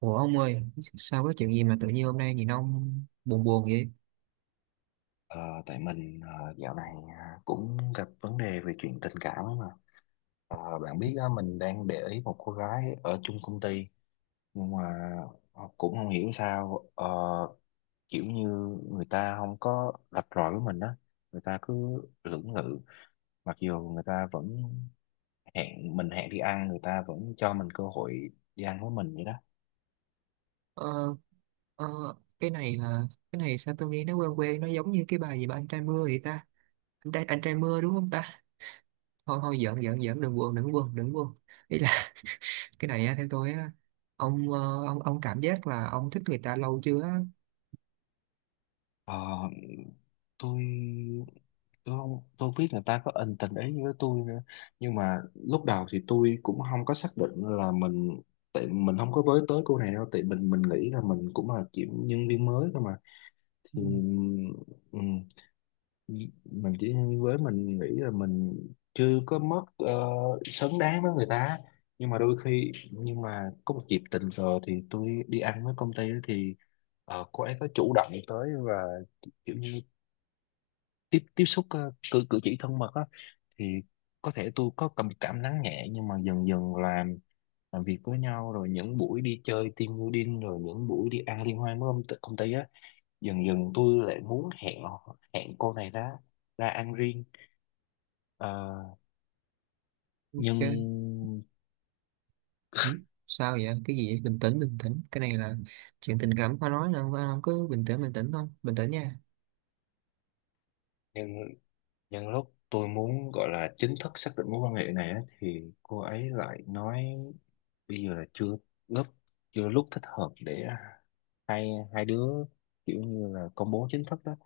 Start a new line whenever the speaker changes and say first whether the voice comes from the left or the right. right: Ủa ông ơi, sao có chuyện gì mà tự nhiên hôm nay nhìn ông buồn buồn vậy?
left: Ờ, Tại mình, dạo này, cũng gặp vấn đề về chuyện tình cảm ấy mà. Bạn biết á, mình đang để ý một cô gái ở chung công ty, nhưng mà cũng không hiểu sao, kiểu như người ta không có rạch ròi với mình á. Người ta cứ lưỡng lự, mặc dù người ta vẫn hẹn mình, hẹn đi ăn, người ta vẫn cho mình cơ hội đi ăn với mình vậy đó.
right: Ờ, ờ, cái này là cái này sao tôi nghe nó quen quen, nó giống như cái bài gì mà anh trai mưa vậy ta? Anh trai, anh trai mưa đúng không ta? Thôi thôi, giỡn giỡn giỡn, đừng buồn đừng buồn đừng buồn. Ý là cái này á, theo tôi á, ông ông cảm giác là ông thích người ta lâu chưa á?
left: Ờ, tôi tôi không biết người ta có ân tình ý với tôi nữa, nhưng mà lúc đầu thì tôi cũng không có xác định là mình, tại mình không có với tới cô này đâu, tại mình nghĩ là mình cũng là chỉ nhân viên mới thôi mà.
right: Ừ,
left: Thì ừm, mình chỉ nhân viên mới, mình nghĩ là mình chưa có mất xứng đáng với người ta. Nhưng mà đôi khi, nhưng mà có một dịp tình cờ thì tôi đi ăn với công ty ấy, thì cô ấy có chủ động tới và kiểu như tiếp tiếp xúc, cử cử chỉ thân mật á. Thì có thể tôi có cảm cảm nắng nhẹ, nhưng mà dần dần làm việc với nhau, rồi những buổi đi chơi team building, rồi những buổi đi ăn liên hoan với công ty á. Dần dần tôi lại muốn hẹn cô này, ra ra ăn riêng. Ờ, nhưng
right: ok. Ừ, sao vậy? Cái gì vậy? Bình tĩnh bình tĩnh. Cái này là chuyện tình cảm khó nói nên ông cứ bình tĩnh thôi, bình tĩnh nha.
left: nhưng nhưng lúc tôi muốn gọi là chính thức xác định mối quan hệ này á, thì cô ấy lại nói bây giờ là chưa, lúc lúc thích hợp để hai hai đứa kiểu như là công bố chính thức đó.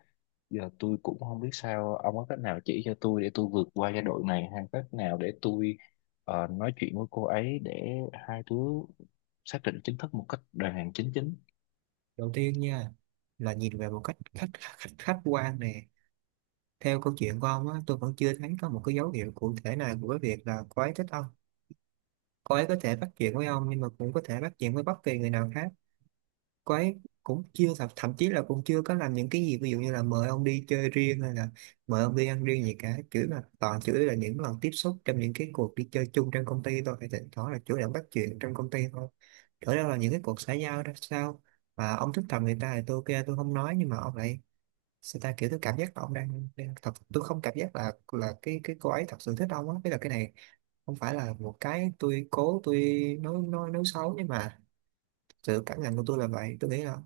left: Giờ tôi cũng không biết sao, ông có cách nào chỉ cho tôi để tôi vượt qua giai đoạn này, hay cách nào để tôi nói chuyện với cô ấy để hai đứa xác định chính thức một cách đàng hoàng chính chính.
right: Đầu tiên nha, là nhìn về một cách khách khách, khách quan nè. Theo câu chuyện của ông á, tôi vẫn chưa thấy có một cái dấu hiệu cụ thể nào của cái việc là cô ấy thích ông. Cô ấy có thể bắt chuyện với ông nhưng mà cũng có thể bắt chuyện với bất kỳ người nào khác. Cô ấy cũng chưa thậm chí là cũng chưa có làm những cái gì, ví dụ như là mời ông đi chơi riêng hay là mời ông đi ăn riêng gì cả, chửi mà toàn chửi là những lần tiếp xúc trong những cái cuộc đi chơi chung trong công ty thôi, thì thỉnh thoảng là chủ động bắt chuyện trong công ty thôi, ở đâu là những cái cuộc xã giao ra sao. Mà ông thích thầm người ta thì tôi ok, tôi không nói, nhưng mà ông lại sao ta, kiểu tôi cảm giác là ông đang thật, tôi không cảm giác là cái cô ấy thật sự thích ông á, tức là cái này không phải là một cái tôi cố, tôi nói nói xấu, nhưng mà sự cảm nhận của tôi là vậy. Tôi nghĩ là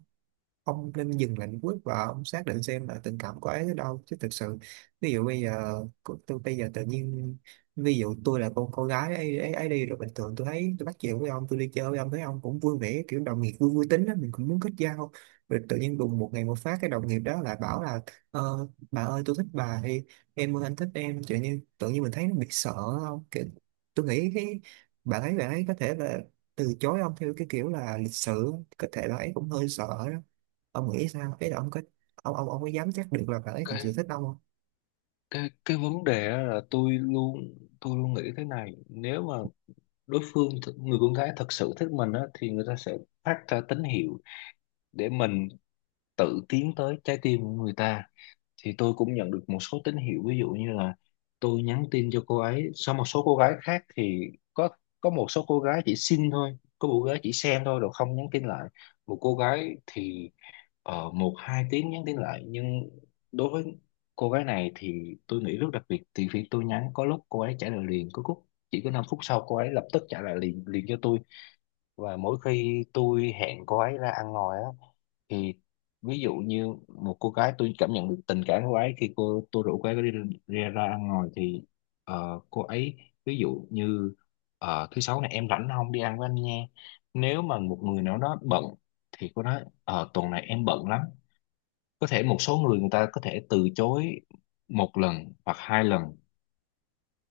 right: ông nên dừng lại một lúc và ông xác định xem là tình cảm của ấy tới đâu, chứ thực sự ví dụ bây giờ tôi bây giờ tự nhiên ví dụ tôi là con cô gái ấy đi, rồi bình thường tôi thấy tôi bắt chuyện với ông, tôi đi chơi với ông, thấy ông cũng vui vẻ, kiểu đồng nghiệp vui vui tính đó, mình cũng muốn kết giao. Rồi tự nhiên đùng một ngày một phát cái đồng nghiệp đó lại bảo là "Ờ, bà ơi, tôi thích bà" thì "em ơi, anh thích em", tự nhiên mình thấy nó bị sợ, không kiểu, tôi nghĩ cái bà ấy có thể là từ chối ông theo cái kiểu là lịch sự, có thể là ấy cũng hơi sợ đó. Ông nghĩ sao ấy, là ông có, ông có dám chắc được là bà ấy thật
left: cái
right: sự thích ông không?
left: cái cái vấn đề á là tôi luôn nghĩ thế này: nếu mà đối phương người con gái thật sự thích mình á, thì người ta sẽ phát ra tín hiệu để mình tự tiến tới trái tim của người ta. Thì tôi cũng nhận được một số tín hiệu, ví dụ như là tôi nhắn tin cho cô ấy sau. Một số cô gái khác thì có, một số cô gái chỉ xin thôi, có một cô gái chỉ xem thôi rồi không nhắn tin lại, một cô gái thì một hai tiếng nhắn tin lại. Nhưng đối với cô gái này thì tôi nghĩ rất đặc biệt, thì khi tôi nhắn có lúc cô ấy trả lời liền, có lúc chỉ có 5 phút sau cô ấy lập tức trả lời liền liền cho tôi. Và mỗi khi tôi hẹn cô ấy ra ăn ngoài á, thì ví dụ như một cô gái tôi cảm nhận được tình cảm của cô ấy khi tôi rủ cô ấy đi, ra ăn ngoài thì cô ấy ví dụ như: "Thứ sáu này em rảnh không, đi ăn với anh nha?" Nếu mà một người nào đó bận thì cô nói: "Ờ, tuần này em bận lắm." Có thể một số người người ta có thể từ chối một lần hoặc hai lần,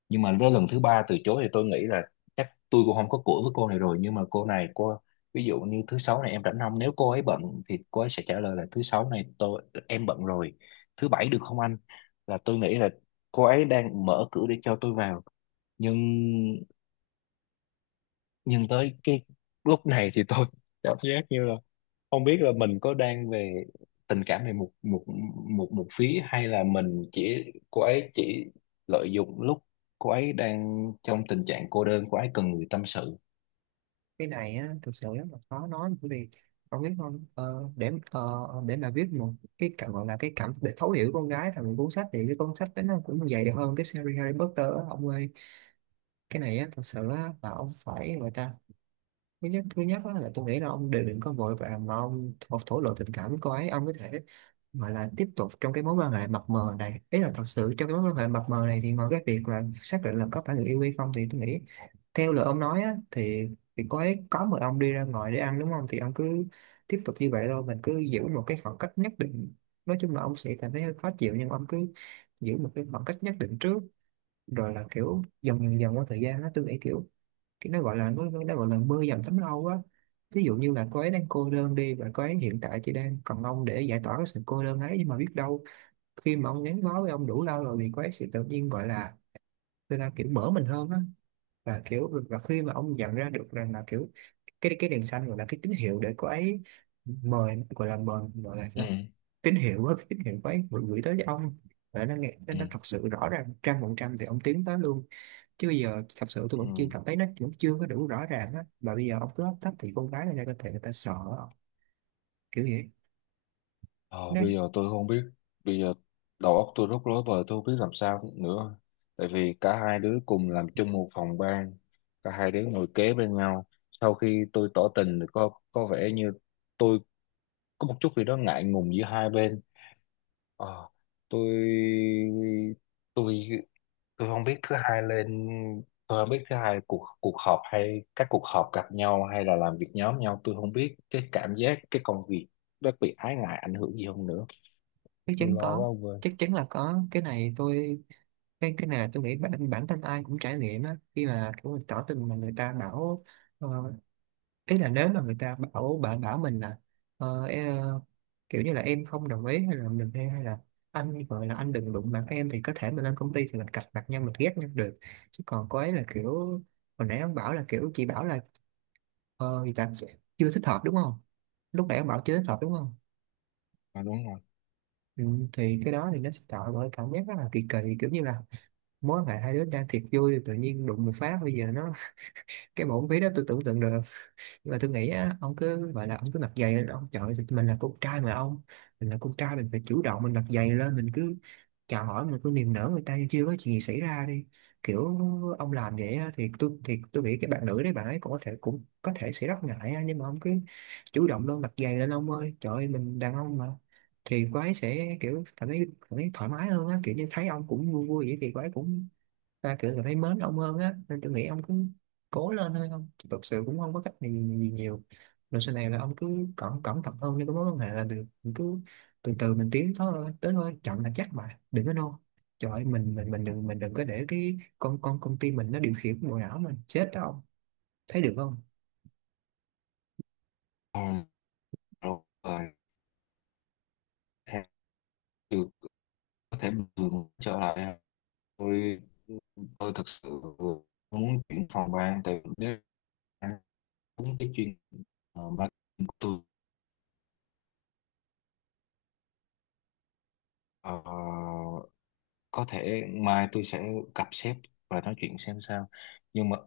left: nhưng mà đến lần thứ ba từ chối thì tôi nghĩ là chắc tôi cũng không có cửa với cô này rồi. Nhưng mà cô này ví dụ như: "Thứ sáu này em rảnh không?" Nếu cô ấy bận thì cô ấy sẽ trả lời là: "Thứ sáu này em bận rồi, thứ bảy được không anh?" Là tôi nghĩ là cô ấy đang mở cửa để cho tôi vào. Nhưng nhưng tới cái lúc này thì tôi cảm giác như là không biết là mình có đang về tình cảm về một một một một phía, hay là mình chỉ cô ấy chỉ lợi dụng lúc cô ấy đang trong tình trạng cô đơn, cô ấy cần người tâm sự.
right: Cái này á thực sự rất là khó nói, bởi vì ông biết không, để mà viết một cái cảm gọi là cái cảm để thấu hiểu con gái thành một cuốn sách thì cái cuốn sách đấy nó cũng dày hơn cái series Harry Potter á ông ơi. Cái này á thật sự á là ông phải người ta, thứ nhất á, là tôi nghĩ là ông đều đừng có vội vàng mà ông thổ thổ lộ tình cảm với cô ấy. Ông có thể gọi là tiếp tục trong cái mối quan hệ mập mờ này, ý là thật sự trong cái mối quan hệ mập mờ này thì ngoài cái việc là xác định là có phải người yêu hay không thì tôi nghĩ theo lời ông nói á, thì có ấy, có một ông đi ra ngoài để ăn đúng không, thì ông cứ tiếp tục như vậy thôi, mình cứ giữ một cái khoảng cách nhất định. Nói chung là ông sẽ cảm thấy hơi khó chịu nhưng ông cứ giữ một cái khoảng cách nhất định trước, rồi là kiểu dần dần dần qua thời gian đó, tôi nghĩ kiểu cái nó gọi là nó gọi là mưa dầm thấm lâu á. Ví dụ như là cô ấy đang cô đơn đi, và cô ấy hiện tại chỉ đang cần ông để giải tỏa cái sự cô đơn ấy, nhưng mà biết đâu khi mà ông gắn bó với ông đủ lâu rồi thì cô ấy sẽ tự nhiên gọi là người ta kiểu mở mình hơn á. Và kiểu và khi mà ông nhận ra được rằng là kiểu cái đèn xanh gọi là cái tín hiệu để cô ấy mời gọi là
left: Ừ.
right: sao, tín hiệu á, cái tín hiệu cô ấy gửi tới cho ông và nó nghe nó
left: Ừ.
right: nó thật sự rõ ràng trăm phần trăm thì ông tiến tới luôn. Chứ bây giờ thật sự tôi
left: Ừ.
right: vẫn chưa cảm thấy, nó vẫn chưa có đủ rõ ràng á, mà bây giờ ông cứ hấp tấp thì con gái người ta có thể người ta sợ, kiểu vậy.
left: ờ,
right: Nó
left: Bây giờ tôi không biết, bây giờ đầu óc tôi rất rối bời, tôi không biết làm sao nữa. Tại vì cả hai đứa cùng làm chung một phòng ban, cả hai đứa ngồi kế bên nhau, sau khi tôi tỏ tình thì có vẻ như tôi có một chút gì đó ngại ngùng giữa hai bên. Ờ, tôi tôi tôi không biết thứ hai lên, tôi không biết thứ hai cuộc cuộc họp hay các cuộc họp gặp nhau hay là làm việc nhóm nhau, tôi không biết cái cảm giác cái công việc nó bị ái ngại ảnh hưởng gì không nữa.
right: chắc
left: Tôi
right: chắn
left: lo quá
right: có,
left: ông ơi.
right: chắc chắn là có. Cái này tôi cái này là tôi nghĩ bản bản thân ai cũng trải nghiệm á, khi mà kiểu mình tỏ tình mà người ta bảo ờ, ý là nếu mà người ta bảo bạn bảo mình là ờ, e- kiểu như là em không đồng ý, hay là mình hay là anh gọi là anh đừng đụng mặt em, thì có thể mình lên công ty thì mình cạch mặt nhau, mình ghét nhau được. Chứ còn cô ấy là kiểu hồi nãy ông bảo là kiểu chị bảo là ờ thì là chưa thích hợp đúng không, lúc nãy ông bảo chưa thích hợp đúng không?
left: À, đúng rồi.
right: Ừ, thì cái đó thì nó sẽ tạo ra cảm giác rất là kỳ kỳ, kiểu như là mối quan hệ hai đứa đang thiệt vui thì tự nhiên đụng một phát bây giờ nó cái bộ ví đó tôi tưởng tượng được. Nhưng mà tôi nghĩ á, ông cứ gọi là ông cứ mặc giày lên ông, trời ơi, mình là con trai mà ông, mình là con trai mình phải chủ động, mình mặc giày lên, mình cứ chào hỏi, mình cứ niềm nở người ta như chưa có chuyện gì xảy ra đi, kiểu ông làm vậy á, thì tôi nghĩ cái bạn nữ đấy bạn ấy cũng có thể, cũng có thể sẽ rất ngại á, nhưng mà ông cứ chủ động luôn, mặc giày lên ông ơi, trời ơi mình đàn ông mà, thì cô ấy sẽ kiểu cảm thấy thoải mái hơn á, kiểu như thấy ông cũng vui vui vậy thì cô ấy cũng ta kiểu cảm thấy mến ông hơn á. Nên tôi nghĩ ông cứ cố lên thôi, không thực sự cũng không có cách gì nhiều. Rồi sau này là ông cứ cẩn cẩn thận hơn đi, có mối quan hệ là được, mình cứ từ từ mình tiến thôi tới thôi, chậm là chắc mà đừng có nôn. Trời ơi, mình đừng, mình đừng có để cái con công ty mình nó điều khiển bộ não mình chết đó ông. Thấy được không?
left: À, rồi theo được, có thể bình thường trở lại à. tôi tôi thực sự muốn chuyển phòng ban, tại vì nếu đúng cái chuyên marketing của tôi, ờ, có thể mai tôi sẽ gặp sếp và nói chuyện xem sao. nhưng mà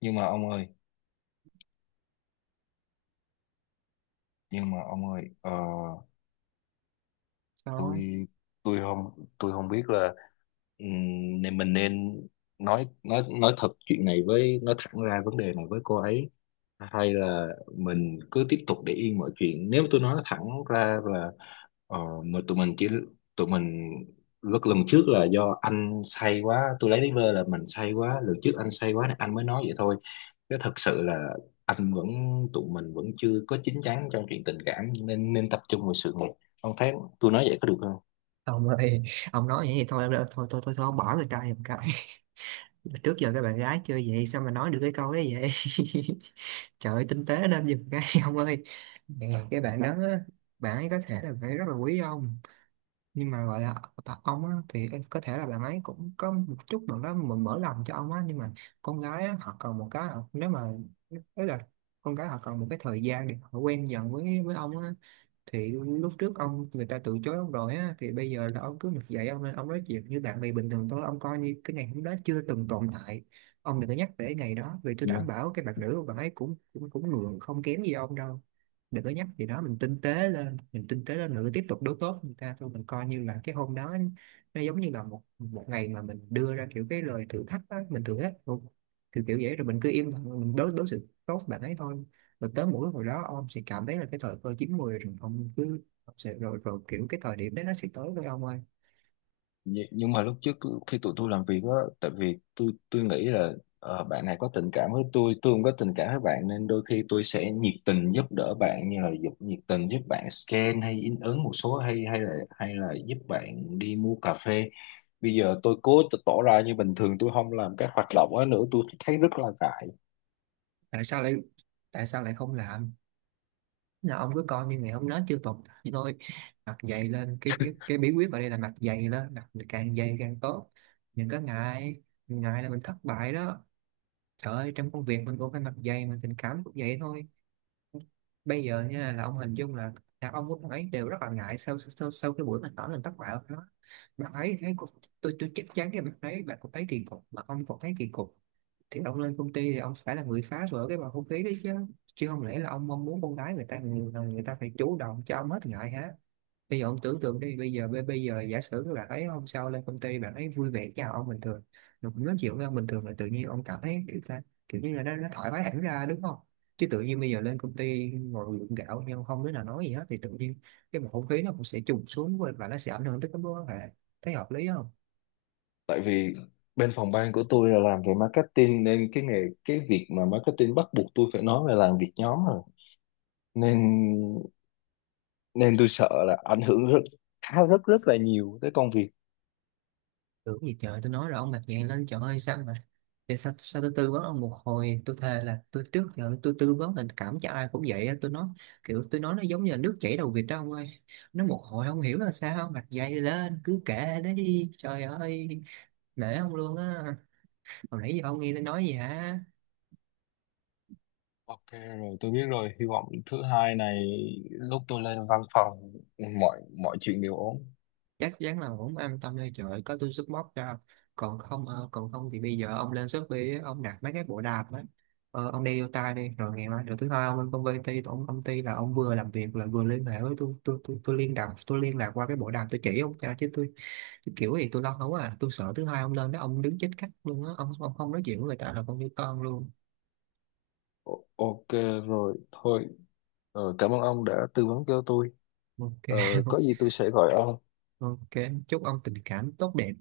left: nhưng mà ông ơi, nhưng mà ông ơi,
right: Sao
left: tôi tôi không không biết là nên mình nên nói thật chuyện này với, nói thẳng ra vấn đề này với cô ấy, hay là mình cứ tiếp tục để yên mọi chuyện. Nếu tôi nói thẳng ra là ờ, mà tụi mình chỉ, tụi mình lúc lần trước là do anh say quá, tôi lấy lý vơ là mình say quá, lần trước anh say quá nên anh mới nói vậy thôi. Chứ thật sự là anh vẫn tụi mình vẫn chưa có chín chắn trong chuyện tình cảm, nên nên tập trung vào sự nghiệp. Ông thấy tôi nói vậy có được không?
right: ông ơi, ông nói vậy thì thôi thôi thôi, thôi ông bỏ người ta giùm cái. Trước giờ các bạn gái chơi vậy sao mà nói được cái câu ấy vậy? Trời ơi, tinh tế nên giùm cái, ông ơi. Dạ, cái bạn đó đó á, bạn ấy có thể là phải rất là quý ông, nhưng mà gọi là ông á, thì có thể là bạn ấy cũng có một chút nào đó mở lòng cho ông á, nhưng mà con gái á, họ cần một cái nếu mà tức là con gái họ cần một cái thời gian để họ quen dần với ông á. Thì lúc trước ông người ta từ chối ông rồi á, thì bây giờ là ông cứ mặc dậy, ông nên ông nói chuyện như bạn bè bình thường thôi, ông coi như cái ngày hôm đó chưa từng tồn tại. Ông đừng có nhắc về cái ngày đó, vì tôi đảm
left: Dạ.
right: bảo cái bạn nữ của bạn ấy cũng cũng cũng ngượng không kém gì ông đâu. Đừng có nhắc gì đó, mình tinh tế lên, mình tinh tế lên nữa, tiếp tục đối tốt với người ta thôi, mình coi như là cái hôm đó nó giống như là một một ngày mà mình đưa ra kiểu cái lời thử thách á, mình thử thách kiểu kiểu vậy, rồi mình cứ im lặng, mình đối đối xử tốt với bạn ấy thôi. Và tới mũi hồi đó ông sẽ cảm thấy là cái thời cơ chín mùi rồi, ông cứ ông sẽ rồi rồi kiểu cái thời điểm đấy nó sẽ tới với ông ơi.
left: Nhưng mà lúc trước khi tụi tôi làm việc á, tại vì tôi nghĩ là bạn này có tình cảm với tôi không có tình cảm với bạn, nên đôi khi tôi sẽ nhiệt tình giúp đỡ bạn, như là giúp nhiệt tình giúp bạn scan hay in ấn một số, hay hay là giúp bạn đi mua cà phê. Bây giờ tôi cố tỏ ra như bình thường, tôi không làm các hoạt động ấy nữa, tôi thấy rất là ngại.
right: Tại sao lại, tại sao lại không làm? Là ông cứ coi như ngày hôm đó chưa tồn tại thôi, mặt dày lên cái, cái bí quyết ở đây là mặt dày lên, mặt càng dày càng tốt. Đừng có ngại, ngại là mình thất bại đó. Trời ơi, trong công việc mình cũng phải mặt dày mà tình cảm cũng vậy thôi. Bây giờ nha là ông hình dung là đàn ông của bạn ấy đều rất là ngại sau sau, sau cái buổi mà tỏ tình thất bại của nó, bạn ấy thấy tôi chắc chắn cái bạn ấy bạn cũng thấy kỳ cục, mà ông còn thấy kỳ cục thì ông lên công ty thì ông phải là người phá vỡ cái bầu không khí đấy chứ. Chứ không lẽ là ông mong muốn con gái người ta phải chủ động cho ông hết ngại hả? Bây giờ ông tưởng tượng đi, bây giờ bây bây giờ giả sử các bạn ấy hôm sau lên công ty bạn ấy vui vẻ chào ông bình thường, rồi cũng nói chuyện với ông bình thường, là tự nhiên ông cảm thấy kiểu ta kiểu như là nó thoải mái hẳn ra đúng không? Chứ tự nhiên bây giờ lên công ty ngồi gượng gạo nhưng không đứa nào nói gì hết thì tự nhiên cái bầu không khí nó cũng sẽ trùng xuống và nó sẽ ảnh hưởng tới cái mối quan hệ. Thấy hợp lý không?
left: Tại vì bên phòng ban của tôi là làm về marketing, nên cái việc mà marketing bắt buộc tôi phải nói là làm việc nhóm rồi, nên nên tôi sợ là ảnh hưởng rất khá rất rất là nhiều tới công việc.
right: Tưởng gì trời, tôi nói rồi ông mặt dạng lên, trời ơi sao mà để sao tôi tư vấn ông một hồi, tôi thề là tôi trước giờ tôi tư vấn tình cảm cho ai cũng vậy á. Tôi nói kiểu tôi nói nó giống như là nước chảy đầu vịt đó ông ơi, nó một hồi không hiểu là sao, mặt dày lên cứ kệ đấy, trời ơi, nể ông luôn á. Hồi nãy giờ ông nghe tôi nói gì hả?
left: Ok, rồi tôi biết rồi. Hy vọng thứ hai này lúc tôi lên văn phòng, mọi mọi chuyện đều ổn.
right: Chắc chắn là cũng an tâm đây, trời ơi, có tôi support cho. Còn không còn không thì bây giờ ông lên Shopee á, ông đặt mấy cái bộ đạp á, ờ, ông đeo vô tai đi, rồi ngày mai, rồi thứ hai ông lên công ty ông công ty là ông vừa làm việc là vừa liên hệ với tôi, tôi liên lạc, tôi liên lạc qua cái bộ đạp tôi chỉ ông cho, chứ tôi kiểu gì tôi lo không à, tôi sợ thứ hai ông lên đó ông đứng chết cắt luôn á, ông không nói chuyện với người ta là con như con luôn.
left: Ok, rồi thôi. Cảm ơn ông đã tư vấn cho tôi.
right: Ok.
left: ờ, có gì tôi sẽ gọi ông.
right: Ok, chúc ông tình cảm tốt đẹp.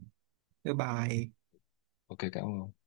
right: Bye bye.
left: Ok, cảm ơn.